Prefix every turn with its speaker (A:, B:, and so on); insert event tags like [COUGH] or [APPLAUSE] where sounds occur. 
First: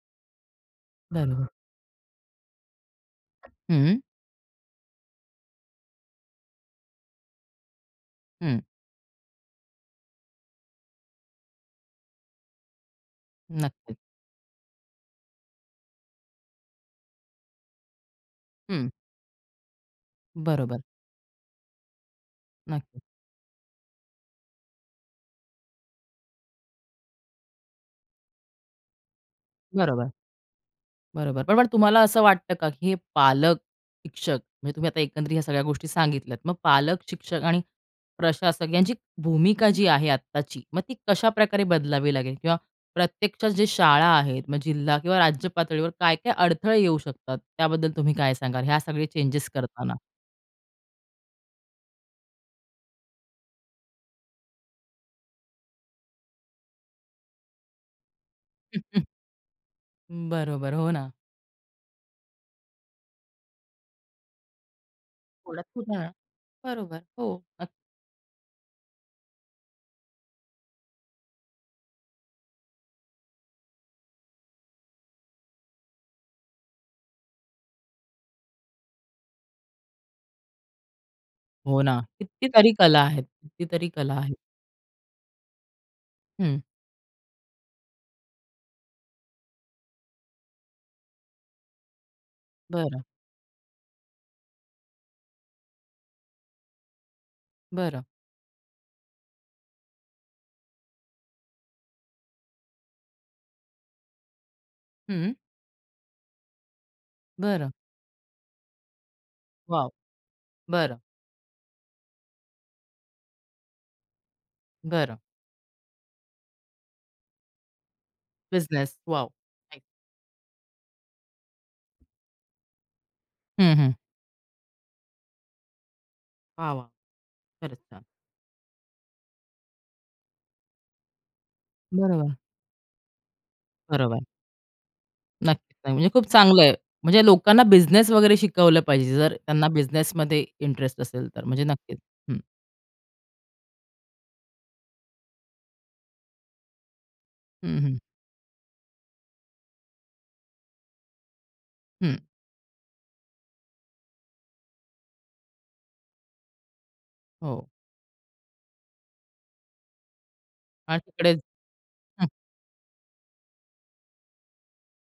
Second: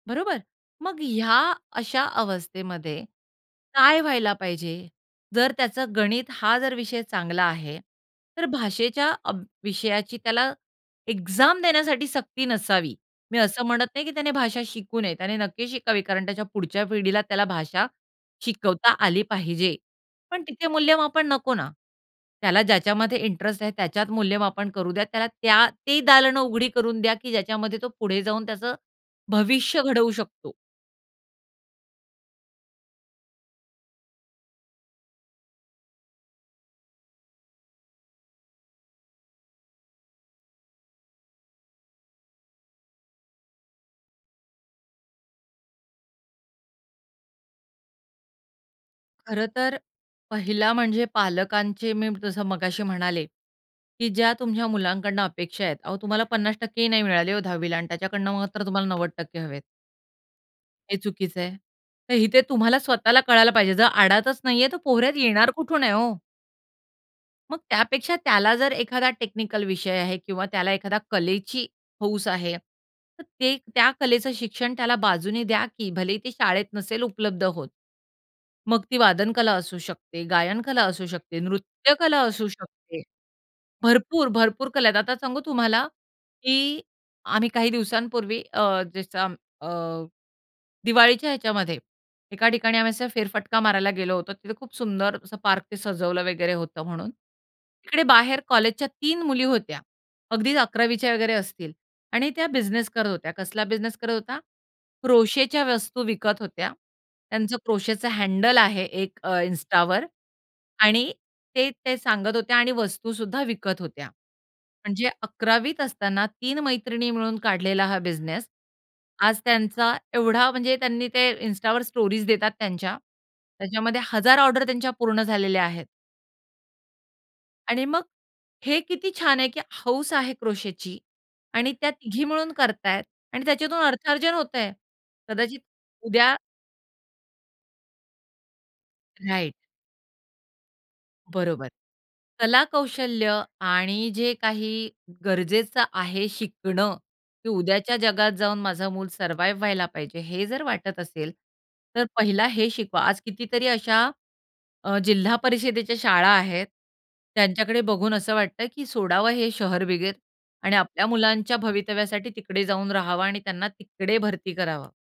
A: बरोबर. मग ह्या
B: बरोबर.
A: अशा अवस्थेमध्ये काय
B: हं.
A: व्हायला पाहिजे? जर त्याचा गणित हा जर विषय चांगला आहे, तर
B: हं.
A: भाषेच्या अभ विषयाची त्याला एक्झाम देण्यासाठी सक्ती नसावी. मी असं म्हणत
B: नक्कीच.
A: नाही की त्याने भाषा शिकू नये. त्याने नक्की शिकावी. कारण त्याच्या पुढच्या पिढीला त्याला भाषा
B: हं.
A: शिकवता आली पाहिजे. पण तिथे
B: बरोबर.
A: मूल्यमापन नको ना. त्याला
B: नक्कीच.
A: ज्याच्यामध्ये इंटरेस्ट आहे त्याच्यात मूल्यमापन करू द्या. त्याला त्या ती दालनं उघडी करून द्या की ज्याच्यामध्ये तो पुढे जाऊन त्याचं भविष्य
B: बरोबर.
A: घडवू शकतो.
B: बरोबर. पण मग तुम्हाला असं वाटतं का, की हे पालक, शिक्षक म्हणजे तुम्ही आता एकंदरीत ह्या सगळ्या गोष्टी सांगितल्यात. मग पालक, शिक्षक आणि प्रशासक यांची भूमिका जी आहे आत्ताची, मग ती कशाप्रकारे बदलावी लागेल किंवा प्रत्यक्षात जे शाळा आहेत मग जिल्हा किंवा राज्य पातळीवर काय-काय अडथळे येऊ शकतात? त्याबद्दल तुम्ही काय सांगाल? ह्या सगळे
A: खरं
B: चेंजेस
A: तर
B: करतांना.
A: पहिला म्हणजे पालकांचे मी जसं मगाशी म्हणाले, की ज्या तुमच्या मुलांकडनं अपेक्षा आहेत. अहो तुम्हाला 50% ही नाही मिळाले हो 10वीला आणि त्याच्याकडून मात्र तुम्हाला
B: [CHUCKLES]
A: 90% हवेत.
B: बरोबर. हो
A: हे
B: ना.
A: चुकीच आहे. तर इथे तुम्हाला स्वतःला कळायला पाहिजे. जर आडातच नाही आहे तर पोहऱ्यात येणार
B: पोहऱ्यात
A: कुठून आहे
B: कुठून,
A: हो.
B: बरोबर. हो
A: मग
B: नक्की.
A: त्यापेक्षा त्याला जर एखादा टेक्निकल विषय आहे किंवा त्याला एखाद्या कलेची हौस आहे तर ते त्या कलेचं शिक्षण त्याला बाजूने द्या की. भलेही ते शाळेत नसेल उपलब्ध होत. मग ती वादनकला असू शकते, गायनकला असू शकते,
B: हो ना.
A: नृत्यकला असू
B: कितीतरी कला
A: शकते.
B: आहेत, कितीतरी कला
A: भरपूर,
B: आहेत.
A: भरपूर कला आहेत. आता सांगू तुम्हाला,
B: हं.
A: की आम्ही काही दिवसांपूर्वी अ, जसं अ, दिवाळीच्या ह्याच्यामध्ये एका ठिकाणी आम्ही
B: बरं.
A: असा फेरफटका मारायला गेलो होतो. तिथे खूप सुंदर असं पार्क ते सजवलं वगैरे होतं म्हणून. तिकडे
B: बरं.
A: बाहेर कॉलेजच्या 3 मुली होत्या. अगदीच 11वीच्या वगैरे असतील आणि त्या बिझनेस करत होत्या. कसला बिझनेस करत होता?
B: हं.
A: क्रोशेच्या वस्तू विकत होत्या. त्यांचं
B: बरं.
A: क्रोशेचं हँडल आहे एक अ,
B: वॉव!
A: Instaवर
B: बरं.
A: आणि ते, ते सांगत होत्या आणि वस्तू सुद्धा विकत होत्या. म्हणजे
B: बरं.
A: 11 वीत असताना 3 मैत्रिणी मिळून काढलेला हा बिझनेस.
B: बिझनेस. वॉव!
A: आज
B: [UNINTELLIGIBLE]
A: त्यांचा एवढा म्हणजे त्यांनी ते Instaवर स्टोरीज देतात त्यांच्या.
B: हं, हं.
A: त्याच्यामध्ये 1000 ऑर्डर त्यांच्या पूर्ण झालेल्या आहेत.
B: वाह, वाह! खरंच
A: आणि मग
B: छान.
A: हे किती छान आहे, की हौस आहे क्रोशेची आणि त्या तिघी
B: बरोबर.
A: मिळून करत आहेत आणि त्याच्यातून
B: बरोबर.
A: अर्थाजन होतं आहे. कदाचित
B: नक्की. नाही म्हणजे खूप
A: उद्या
B: चांगलं आहे. म्हणजे लोकांना बिझनेस वगैरे शिकवलं पाहिजे जर
A: राइट.
B: त्यांना बिझनेस मध्ये इंटरेस्ट असेल तर. म्हणजे
A: बरोबर.
B: नक्कीच हं.
A: कलाकौशल्य आणि जे काही गरजेचं आहे शिकणं, की
B: हं, हं.
A: उद्याच्या जगात जाऊन माझं मूल सर्वाईव्ह व्हायला पाहिजे, हे जर वाटत असेल तर
B: हं.
A: पहिला हे शिकवा. आज कितीतरी अशा अ, जिल्हा परिषदेच्या शाळा आहेत.
B: हो.
A: त्यांच्याकडे बघून असं वाटतं, की सोडावं हे शहर वगैरे आणि
B: आणि
A: आपल्या
B: तिकडेचं.
A: मुलांच्या
B: हं.
A: भवितव्यासाठी तिकडे जाऊन राहावं आणि त्यांना तिकडे भरती करावं.